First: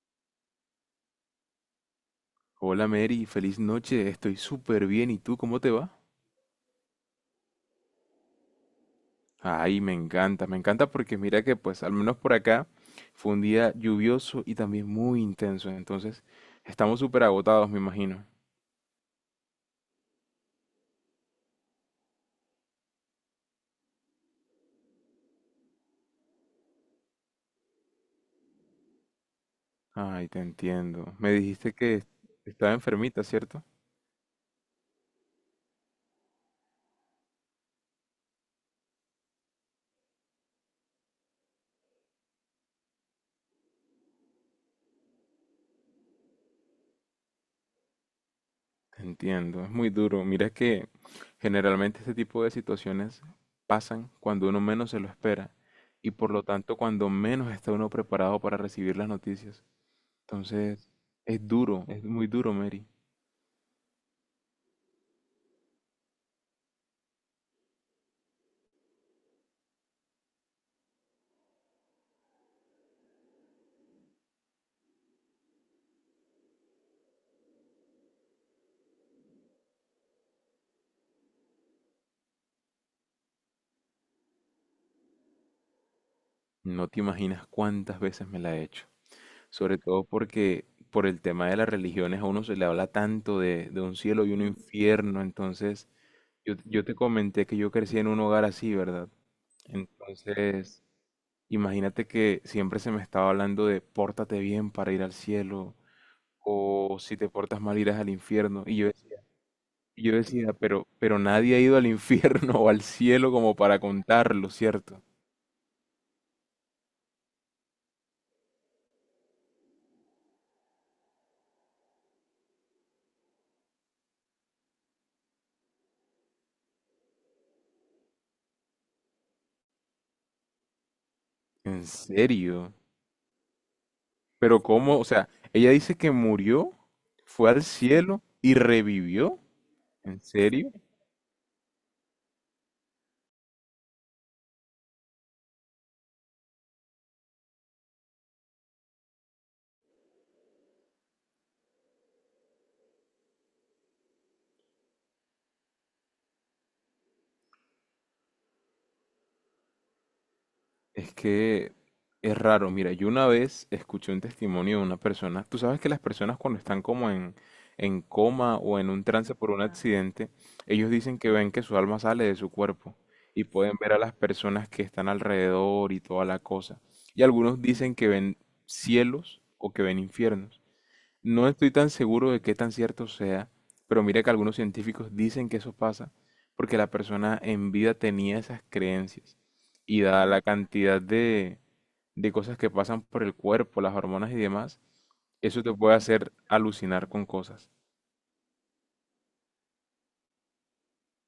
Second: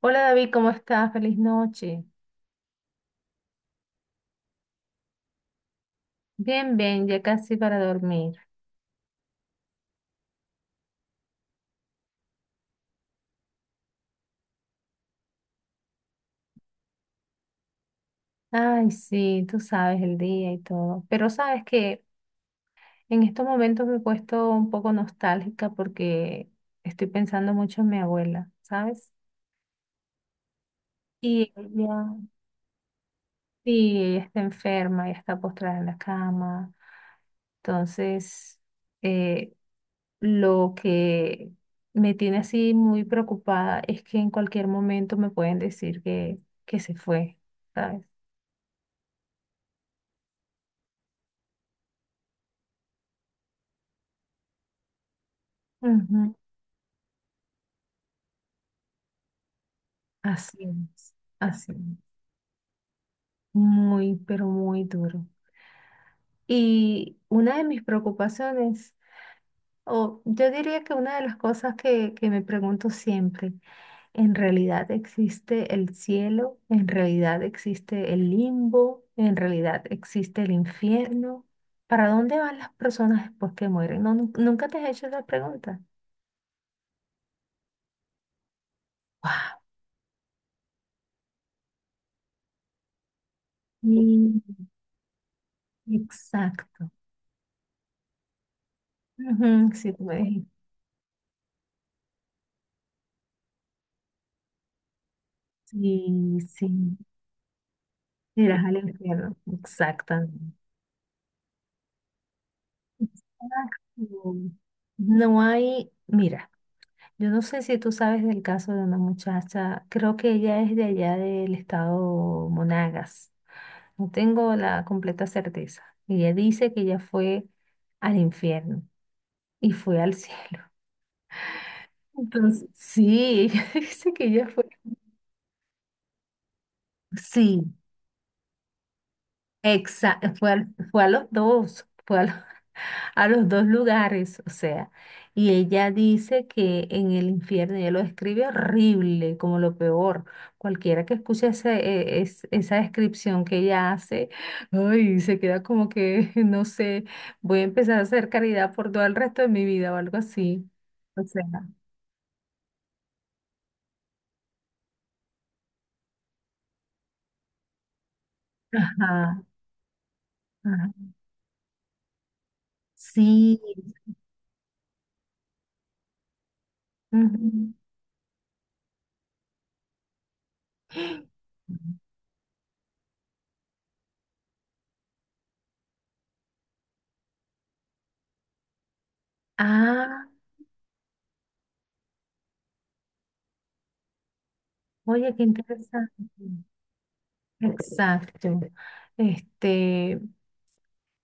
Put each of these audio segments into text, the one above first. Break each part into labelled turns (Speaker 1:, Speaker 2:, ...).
Speaker 1: Hola David, ¿cómo estás? Feliz noche.
Speaker 2: Hola Mary, feliz noche, estoy súper bien. ¿Y tú cómo te va?
Speaker 1: Bien, bien, ya casi para dormir.
Speaker 2: Ay, me encanta porque mira que pues al menos por acá fue un día lluvioso y también muy intenso, entonces estamos súper agotados, me imagino.
Speaker 1: Ay, sí, tú sabes el día y todo. Pero sabes que en estos momentos me he puesto un poco nostálgica porque estoy pensando mucho en mi abuela, ¿sabes?
Speaker 2: Ay, te entiendo. Me
Speaker 1: Y
Speaker 2: dijiste que
Speaker 1: ella,
Speaker 2: estaba enfermita, ¿cierto?
Speaker 1: sí, ella está enferma, ella está postrada en la cama. Entonces, eh, lo que me tiene así muy preocupada es que en cualquier momento me pueden decir que se fue, ¿sabes?
Speaker 2: Te entiendo, es muy duro. Mira que generalmente este tipo de situaciones pasan cuando uno menos se lo espera y por
Speaker 1: Ujú.
Speaker 2: lo tanto cuando menos está uno preparado para recibir las noticias.
Speaker 1: Así
Speaker 2: Entonces,
Speaker 1: es,
Speaker 2: es
Speaker 1: así
Speaker 2: duro, es
Speaker 1: es.
Speaker 2: muy duro, Mary.
Speaker 1: Muy, pero muy duro. Y una de mis preocupaciones, o yo diría que una de las cosas que me pregunto siempre, en realidad existe el cielo, en realidad existe el limbo, en realidad existe el infierno. ¿Para dónde van las personas después que mueren? No, nunca te has hecho esa pregunta.
Speaker 2: No te imaginas cuántas veces me la he hecho. Sobre todo porque por el tema de las religiones a uno se le habla tanto de un cielo y un
Speaker 1: Wow,
Speaker 2: infierno. Entonces, yo
Speaker 1: exacto.
Speaker 2: te comenté que yo crecí en un hogar así, ¿verdad?
Speaker 1: Ujú, sí, tú me dijiste.
Speaker 2: Entonces, imagínate que siempre se me estaba hablando de pórtate bien para ir al cielo
Speaker 1: Sí, sí.
Speaker 2: o si te portas mal irás al
Speaker 1: Irás
Speaker 2: infierno.
Speaker 1: al infierno.
Speaker 2: Y yo
Speaker 1: Exactamente.
Speaker 2: decía, pero nadie ha ido al infierno o al cielo como para
Speaker 1: Exacto.
Speaker 2: contarlo, ¿cierto?
Speaker 1: No hay, mira. Yo no sé si tú sabes del caso de una muchacha, creo que ella es de allá del estado Monagas, no tengo la completa certeza. Ella dice que ella fue al infierno y fue al cielo.
Speaker 2: ¿En
Speaker 1: Entonces,
Speaker 2: serio?
Speaker 1: sí, ella dice que ella
Speaker 2: Pero
Speaker 1: fue,
Speaker 2: ¿cómo? O sea, ella dice que murió, fue al
Speaker 1: sí,
Speaker 2: cielo y revivió. ¿En
Speaker 1: exacto,
Speaker 2: serio?
Speaker 1: fue a los dos, fue a los dos lugares, o sea, y ella dice que en el infierno, ella lo describe horrible, como lo peor. Cualquiera que escuche esa descripción que ella hace, ay, se queda como que, no sé, voy a empezar a hacer caridad por todo el resto de mi vida o algo así.
Speaker 2: Es
Speaker 1: O sea,
Speaker 2: que es raro. Mira, yo una vez escuché un testimonio de una persona. Tú sabes que las personas cuando están como en coma o en un trance
Speaker 1: ajá,
Speaker 2: por un accidente, ellos
Speaker 1: ajá.
Speaker 2: dicen que ven que su alma sale de su cuerpo y
Speaker 1: Sí.
Speaker 2: pueden ver a las personas que están alrededor y toda la cosa. Y algunos
Speaker 1: Ujú.
Speaker 2: dicen que ven cielos o que ven infiernos. No estoy tan seguro de qué tan cierto sea, pero mira que algunos científicos dicen que eso pasa porque la persona en vida tenía esas creencias y dada
Speaker 1: Ah,
Speaker 2: la cantidad de cosas que pasan por el cuerpo, las hormonas y demás,
Speaker 1: oye, qué
Speaker 2: eso te puede
Speaker 1: interesante.
Speaker 2: hacer alucinar con cosas.
Speaker 1: Exacto. Este,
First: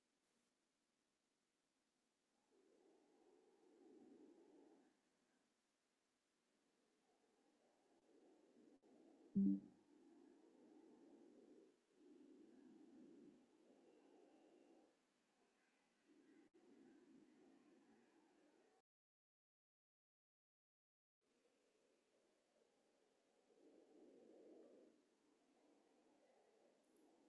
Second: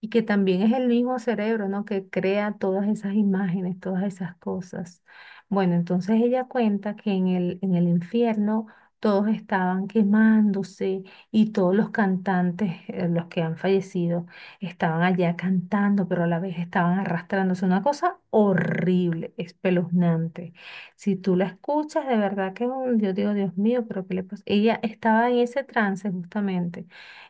Speaker 1: y que también es el mismo cerebro, ¿no? Que crea todas esas imágenes, todas esas cosas. Bueno, entonces ella cuenta que en el infierno todos estaban quemándose y todos los cantantes, los que han fallecido, estaban allá cantando, pero a la vez estaban arrastrándose. Una cosa horrible, espeluznante. Si tú la escuchas, de verdad que yo digo, Dios mío, pero ¿qué le pasa? Ella estaba en ese trance justamente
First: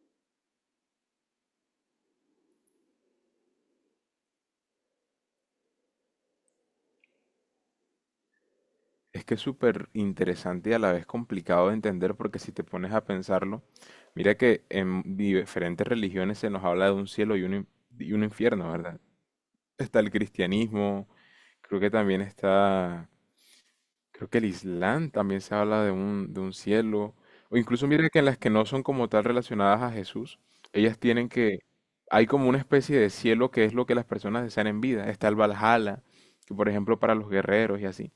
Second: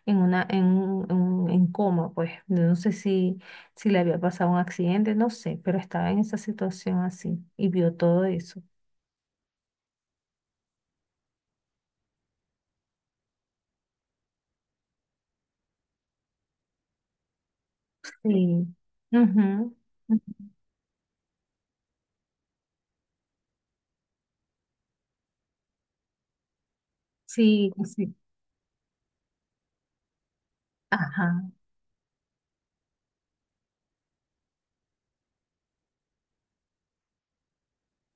Speaker 1: en una, en, un- en, un- en coma, pues. No sé si, si le había pasado un accidente, no sé, pero estaba en esa situación así y vio todo eso.
Speaker 2: Es que es súper interesante y a la vez complicado de entender porque si te pones a pensarlo, mira que en diferentes religiones se nos habla de un cielo y y un
Speaker 1: Sí.
Speaker 2: infierno, ¿verdad?
Speaker 1: Ujú.
Speaker 2: Está el cristianismo, creo que también está, creo que el Islam también se habla de de un cielo, o
Speaker 1: Sí,
Speaker 2: incluso
Speaker 1: pues
Speaker 2: mire
Speaker 1: sí.
Speaker 2: que en las que no son como tal relacionadas a Jesús, ellas tienen
Speaker 1: Ajá.
Speaker 2: que, hay como una especie de cielo que es lo que las personas desean en vida, está el Valhalla, que por ejemplo para los guerreros y así.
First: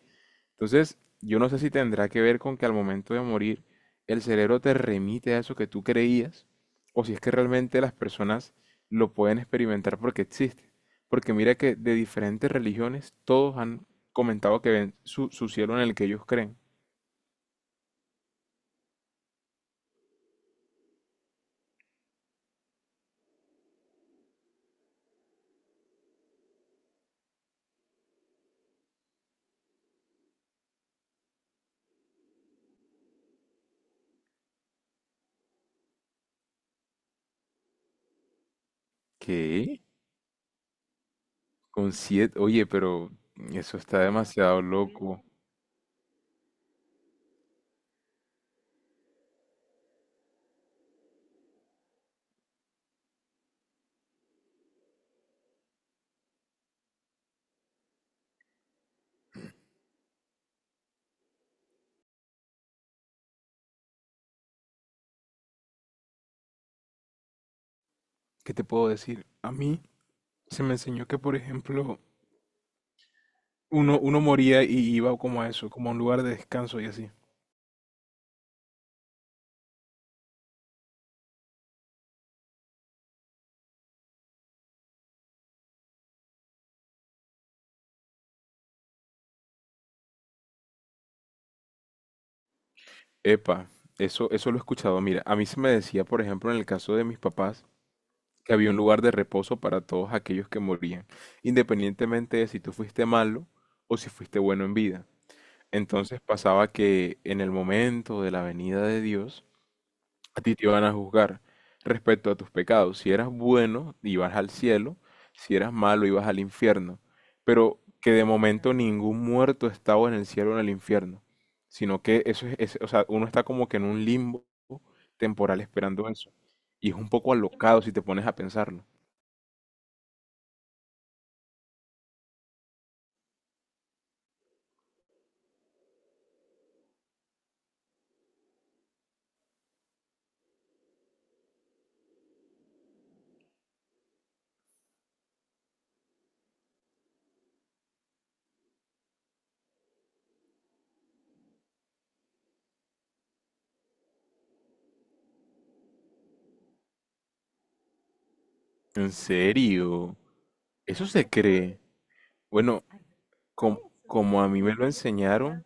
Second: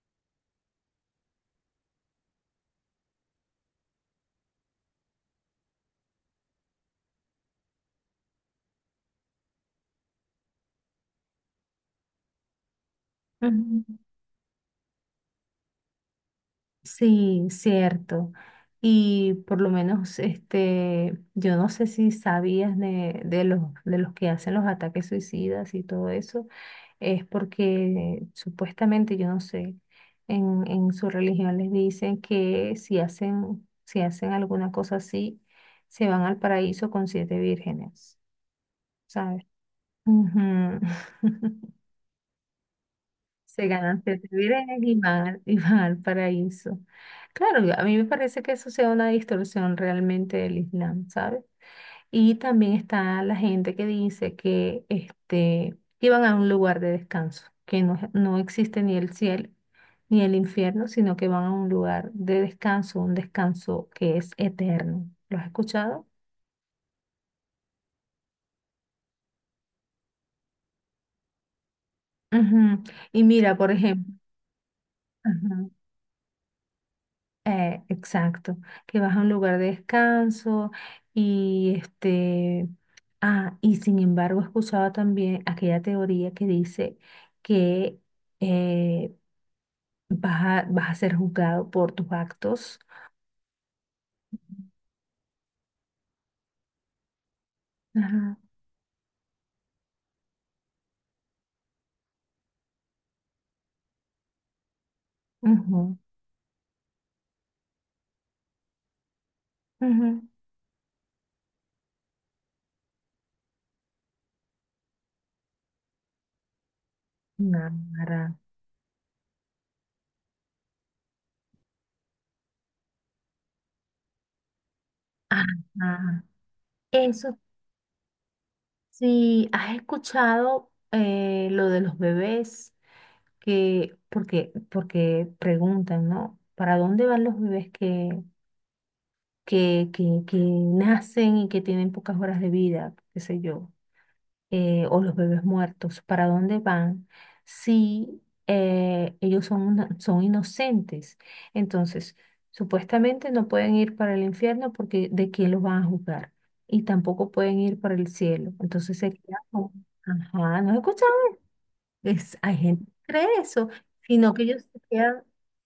Speaker 2: Entonces, yo no sé si tendrá que ver con que al momento de morir el cerebro te remite a eso que tú creías, o si es que realmente las personas lo pueden experimentar porque existe. Porque mira que de diferentes religiones todos
Speaker 1: Ujú.
Speaker 2: han comentado que ven su cielo en el que ellos creen.
Speaker 1: Sí, cierto. Y por lo menos, este, yo no sé si sabías de los que hacen los ataques suicidas y todo eso. Es porque supuestamente, yo no sé, en su religión les dicen que si hacen, si hacen alguna cosa así, se van al paraíso con siete vírgenes, ¿sabes?
Speaker 2: ¿Qué?
Speaker 1: Ujú.
Speaker 2: Con siete... Oye, pero
Speaker 1: Se
Speaker 2: eso está
Speaker 1: ganan siete
Speaker 2: demasiado
Speaker 1: vírgenes y
Speaker 2: loco.
Speaker 1: y van al paraíso. Claro, a mí me parece que eso sea una distorsión realmente del Islam, ¿sabes? Y también está la gente que dice que este, iban a un lugar de descanso, que no, no existe ni el cielo ni el infierno, sino que van a un lugar de descanso, un descanso que es eterno. ¿Lo has escuchado?
Speaker 2: ¿Qué te puedo decir? A mí se me enseñó que, por ejemplo,
Speaker 1: Ujú. Y mira, por ejemplo,
Speaker 2: uno moría y iba como a eso,
Speaker 1: ajá,
Speaker 2: como a un lugar de descanso y así.
Speaker 1: exacto, que vas a un lugar de descanso y este, ah, y sin embargo he escuchado también aquella teoría que dice que eh, vas vas a ser juzgado por tus actos.
Speaker 2: Epa, eso lo he escuchado. Mira, a mí se me decía, por ejemplo, en el caso de mis papás,
Speaker 1: Ajá,
Speaker 2: que había un lugar de reposo para todos aquellos que morían, independientemente de si tú fuiste malo o si fuiste bueno en vida.
Speaker 1: ujú,
Speaker 2: Entonces pasaba que en el momento de la venida de Dios,
Speaker 1: ujú.
Speaker 2: a ti te van a juzgar respecto a tus pecados. Si eras bueno, ibas al cielo. Si eras malo, ibas al infierno. Pero que
Speaker 1: Nara.
Speaker 2: de momento ningún muerto estaba en el cielo o en el infierno. Sino que eso es, o sea, uno está como que en un limbo temporal esperando
Speaker 1: Ajá.
Speaker 2: eso. Y es un poco
Speaker 1: Eso
Speaker 2: alocado si te pones a pensarlo.
Speaker 1: sí, has escuchado lo de los bebés que, porque, porque preguntan, ¿no? ¿Para dónde van los bebés que nacen y que tienen pocas horas de vida? ¿Qué sé yo? O los bebés muertos, ¿para dónde van si ellos son, son inocentes? Entonces, supuestamente no pueden ir para el infierno porque ¿de quién los van a juzgar? Y tampoco pueden ir para el cielo. Entonces
Speaker 2: ¿En
Speaker 1: sería como,
Speaker 2: serio?
Speaker 1: ajá, ¿no has
Speaker 2: ¿Eso
Speaker 1: escuchado?
Speaker 2: se cree?
Speaker 1: Es, hay
Speaker 2: Bueno,
Speaker 1: gente que cree eso,
Speaker 2: Com-
Speaker 1: sino
Speaker 2: como
Speaker 1: que
Speaker 2: a mí
Speaker 1: ellos
Speaker 2: me
Speaker 1: se
Speaker 2: lo
Speaker 1: quedan,
Speaker 2: enseñaron,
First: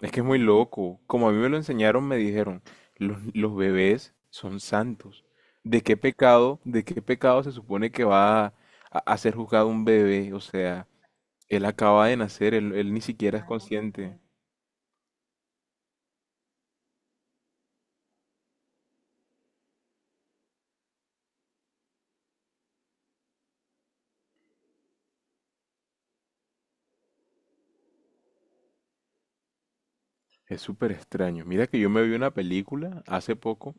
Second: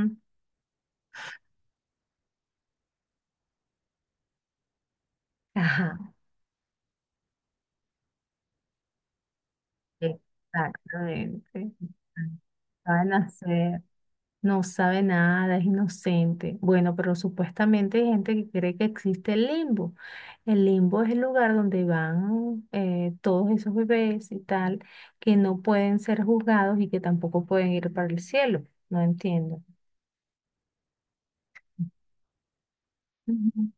Speaker 2: es que es muy loco. Como a mí me lo enseñaron, me dijeron, los bebés son santos.
Speaker 1: ajá,
Speaker 2: De qué pecado se supone que va a ser juzgado un bebé? O sea, él
Speaker 1: exactamente.
Speaker 2: acaba de nacer, él ni
Speaker 1: Van a
Speaker 2: siquiera es
Speaker 1: hacer.
Speaker 2: consciente.
Speaker 1: No sabe nada, es inocente. Bueno, pero supuestamente hay gente que cree que existe el limbo. El limbo es el lugar donde van todos esos bebés y tal, que no pueden ser juzgados y que tampoco pueden ir para el cielo. No entiendo.
Speaker 2: Es súper extraño. Mira que yo me vi una película hace
Speaker 1: Ujú.
Speaker 2: poco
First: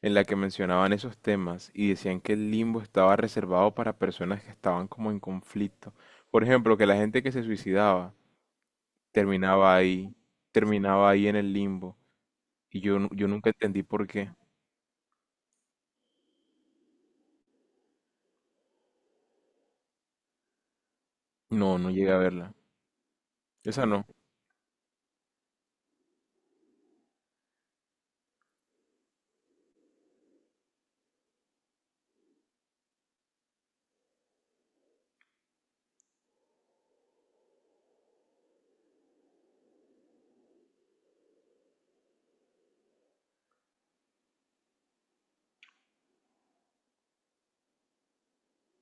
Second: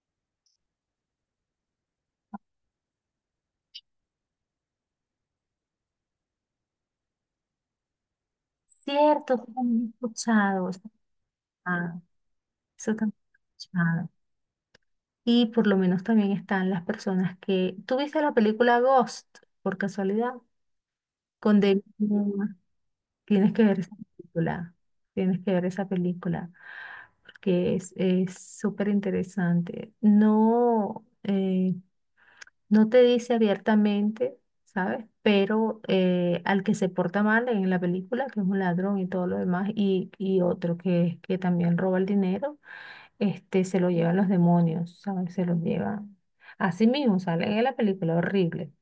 Speaker 2: en la que mencionaban esos temas y decían que el limbo estaba reservado para personas que estaban como en conflicto. Por ejemplo, que la gente que se suicidaba
Speaker 1: Cierto, eso
Speaker 2: terminaba
Speaker 1: también he
Speaker 2: ahí,
Speaker 1: escuchado. Eso,
Speaker 2: terminaba ahí en el limbo.
Speaker 1: ah,
Speaker 2: Y
Speaker 1: eso
Speaker 2: yo,
Speaker 1: también
Speaker 2: yo nunca
Speaker 1: he
Speaker 2: entendí por
Speaker 1: escuchado.
Speaker 2: qué.
Speaker 1: Y por lo menos también están las personas que... ¿Tú viste la película Ghost, por casualidad? Con
Speaker 2: No,
Speaker 1: David,
Speaker 2: no llegué a verla.
Speaker 1: tienes que ver
Speaker 2: Esa
Speaker 1: esa
Speaker 2: no.
Speaker 1: película, tienes que ver esa película, porque es súper interesante. No, no te dice abiertamente, ¿sabes? Pero al que se porta mal en la película, que es un ladrón y todo lo demás, y otro que también roba el dinero, este, se lo llevan los demonios, ¿sabes? Se los llevan. Así mismo sale en la película, horrible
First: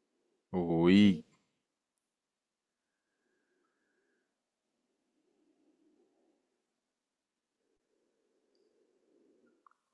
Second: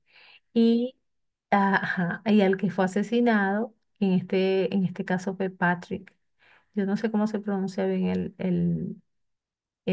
Speaker 1: y,
Speaker 2: Uy.
Speaker 1: ah, ajá, y al que fue asesinado, en este caso fue Patrick. Yo no sé cómo se pronuncia bien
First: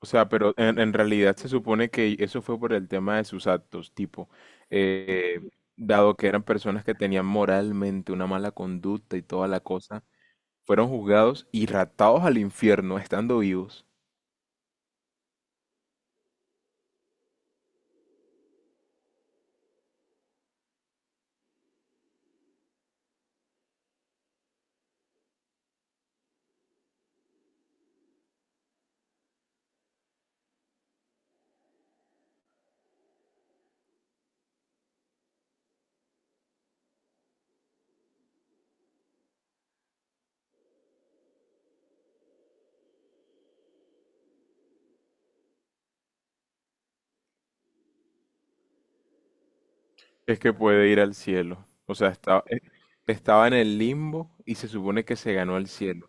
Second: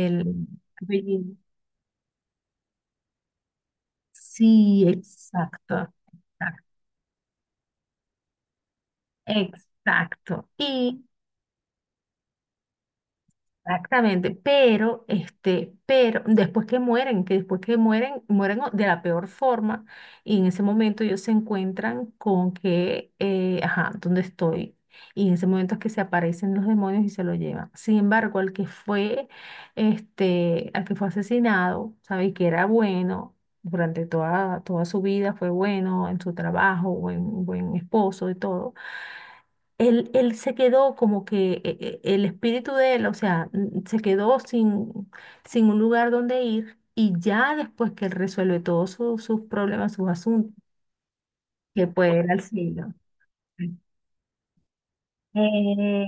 Speaker 2: O sea, pero en realidad
Speaker 1: apellido.
Speaker 2: se supone que eso fue por el tema de sus actos, tipo,
Speaker 1: Sí,
Speaker 2: eh,
Speaker 1: exacto.
Speaker 2: dado que eran
Speaker 1: Exacto.
Speaker 2: personas que tenían moralmente una mala conducta y toda la cosa,
Speaker 1: Exacto.
Speaker 2: fueron
Speaker 1: Y
Speaker 2: juzgados y ratados al infierno estando vivos.
Speaker 1: exactamente, pero este, pero después que mueren, que después que mueren, de la peor forma, y en ese momento ellos se encuentran con que, ajá, ¿dónde estoy? Y en ese momento es que se aparecen los demonios y se lo llevan. Sin embargo, al que fue, este, al que fue asesinado, ¿sabes? Que era bueno durante toda, toda su vida, fue bueno en su trabajo, buen, buen esposo y todo él, él se quedó como que el espíritu de él, o sea, se quedó sin, sin un lugar donde ir y ya después que él resuelve todos sus problemas, sus
Speaker 2: Es que
Speaker 1: asuntos,
Speaker 2: puede ir al cielo.
Speaker 1: que
Speaker 2: O sea,
Speaker 1: puede ir al
Speaker 2: estaba,
Speaker 1: cielo.
Speaker 2: estaba en el limbo y se supone que se ganó el cielo.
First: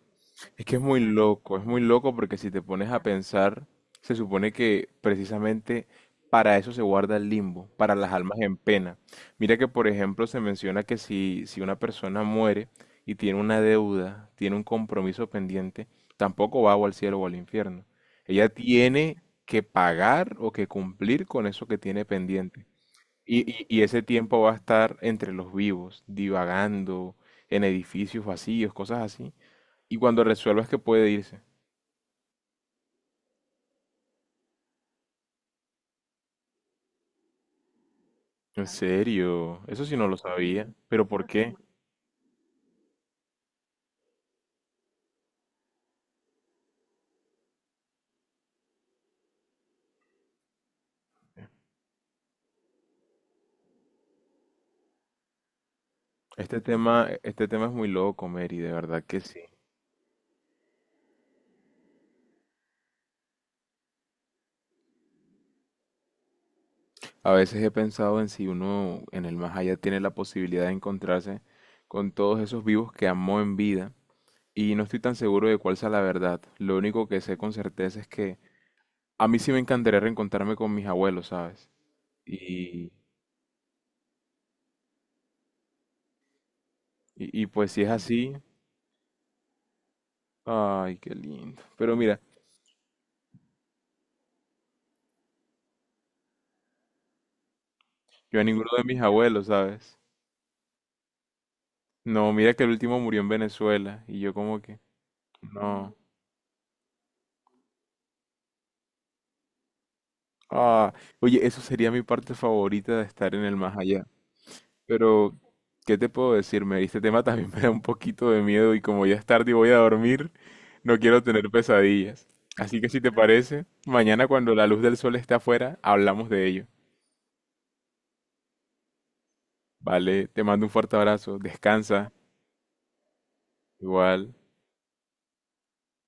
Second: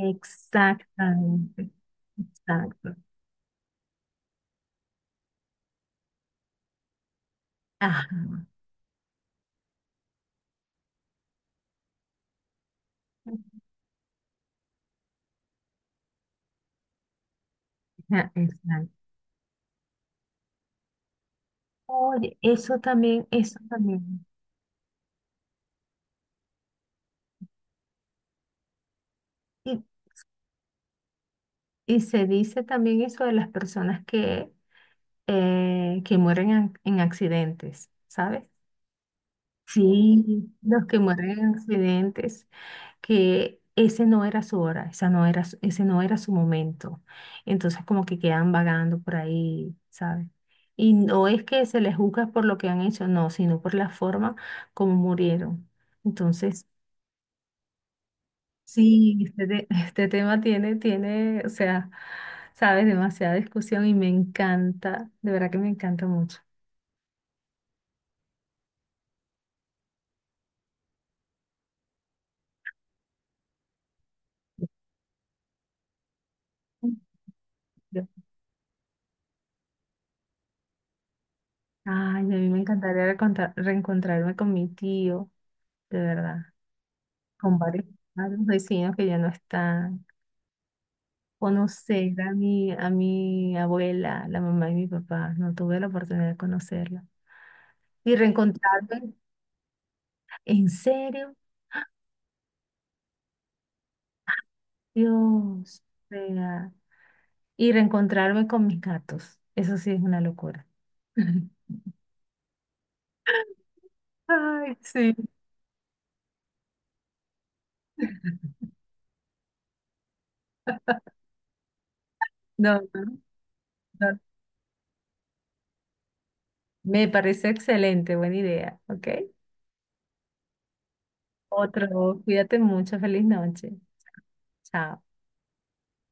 Speaker 2: Es que es muy loco porque si te pones
Speaker 1: exacto.
Speaker 2: a pensar, se supone que precisamente para eso se guarda el limbo, para
Speaker 1: Ajá,
Speaker 2: las almas en pena. Mira que, por ejemplo, se menciona que si una persona muere y tiene una deuda, tiene un compromiso pendiente, tampoco va o al cielo o al infierno.
Speaker 1: ajá,
Speaker 2: Ella
Speaker 1: exacto.
Speaker 2: tiene que pagar o que cumplir con eso que tiene
Speaker 1: Oye,
Speaker 2: pendiente.
Speaker 1: eso también,
Speaker 2: Y,
Speaker 1: eso
Speaker 2: y y ese
Speaker 1: también.
Speaker 2: tiempo va a estar entre los vivos, divagando en edificios vacíos, cosas así.
Speaker 1: Y,
Speaker 2: Y cuando resuelvas que puede irse.
Speaker 1: y se dice también eso de las personas que mueren en accidentes, ¿sabes?
Speaker 2: En serio, eso sí no lo
Speaker 1: Sí,
Speaker 2: sabía.
Speaker 1: los que
Speaker 2: ¿Pero por
Speaker 1: mueren en
Speaker 2: qué?
Speaker 1: accidentes, que ese no era su hora, esa no era, ese no era su momento. Entonces como que quedan vagando por ahí, ¿sabes? Y no es que se les juzga por lo que han hecho, no, sino por la forma como murieron. Entonces,
Speaker 2: Este tema es muy loco, Mary, de verdad
Speaker 1: sí,
Speaker 2: que sí.
Speaker 1: este, este tema tiene, tiene, o sea, sabes, demasiada discusión y me encanta, de verdad que me encanta mucho.
Speaker 2: A veces he pensado en si uno en el más allá tiene la posibilidad de encontrarse con todos esos vivos que amó en vida. Y no estoy tan seguro de cuál sea la verdad. Lo único que sé con certeza
Speaker 1: Yo-
Speaker 2: es que a mí sí me encantaría reencontrarme con mis abuelos, ¿sabes?
Speaker 1: ay, a mí me
Speaker 2: Y,
Speaker 1: encantaría reencontrarme con mi tío de verdad,
Speaker 2: y
Speaker 1: con
Speaker 2: pues si
Speaker 1: varios,
Speaker 2: es así,
Speaker 1: varios vecinos que ya no están.
Speaker 2: ay, qué lindo. Pero
Speaker 1: Conocer
Speaker 2: mira,
Speaker 1: a mi abuela, la mamá de mi papá, no tuve la oportunidad de conocerla. Y
Speaker 2: yo a ninguno de mis
Speaker 1: reencontrarme,
Speaker 2: abuelos, ¿sabes?
Speaker 1: en serio,
Speaker 2: No, mira que el último murió en Venezuela y yo como que
Speaker 1: Dios,
Speaker 2: no.
Speaker 1: vea. Y reencontrarme con mis gatos, eso sí es una locura.
Speaker 2: Ah, oye, eso sería mi parte favorita de estar en el más allá.
Speaker 1: Ay, sí,
Speaker 2: Pero, ¿qué te puedo decir? Me Este tema también me da un poquito de miedo y como ya es tarde y voy a dormir, no quiero tener pesadillas. Así
Speaker 1: no,
Speaker 2: que si
Speaker 1: no,
Speaker 2: te parece,
Speaker 1: no.
Speaker 2: mañana cuando la luz del sol esté afuera, hablamos de ello.
Speaker 1: Me parece excelente, buena idea, ¿ok?
Speaker 2: Vale, te mando un fuerte abrazo, descansa,
Speaker 1: Otro, cuídate mucho, feliz noche.
Speaker 2: igual.
Speaker 1: Chao.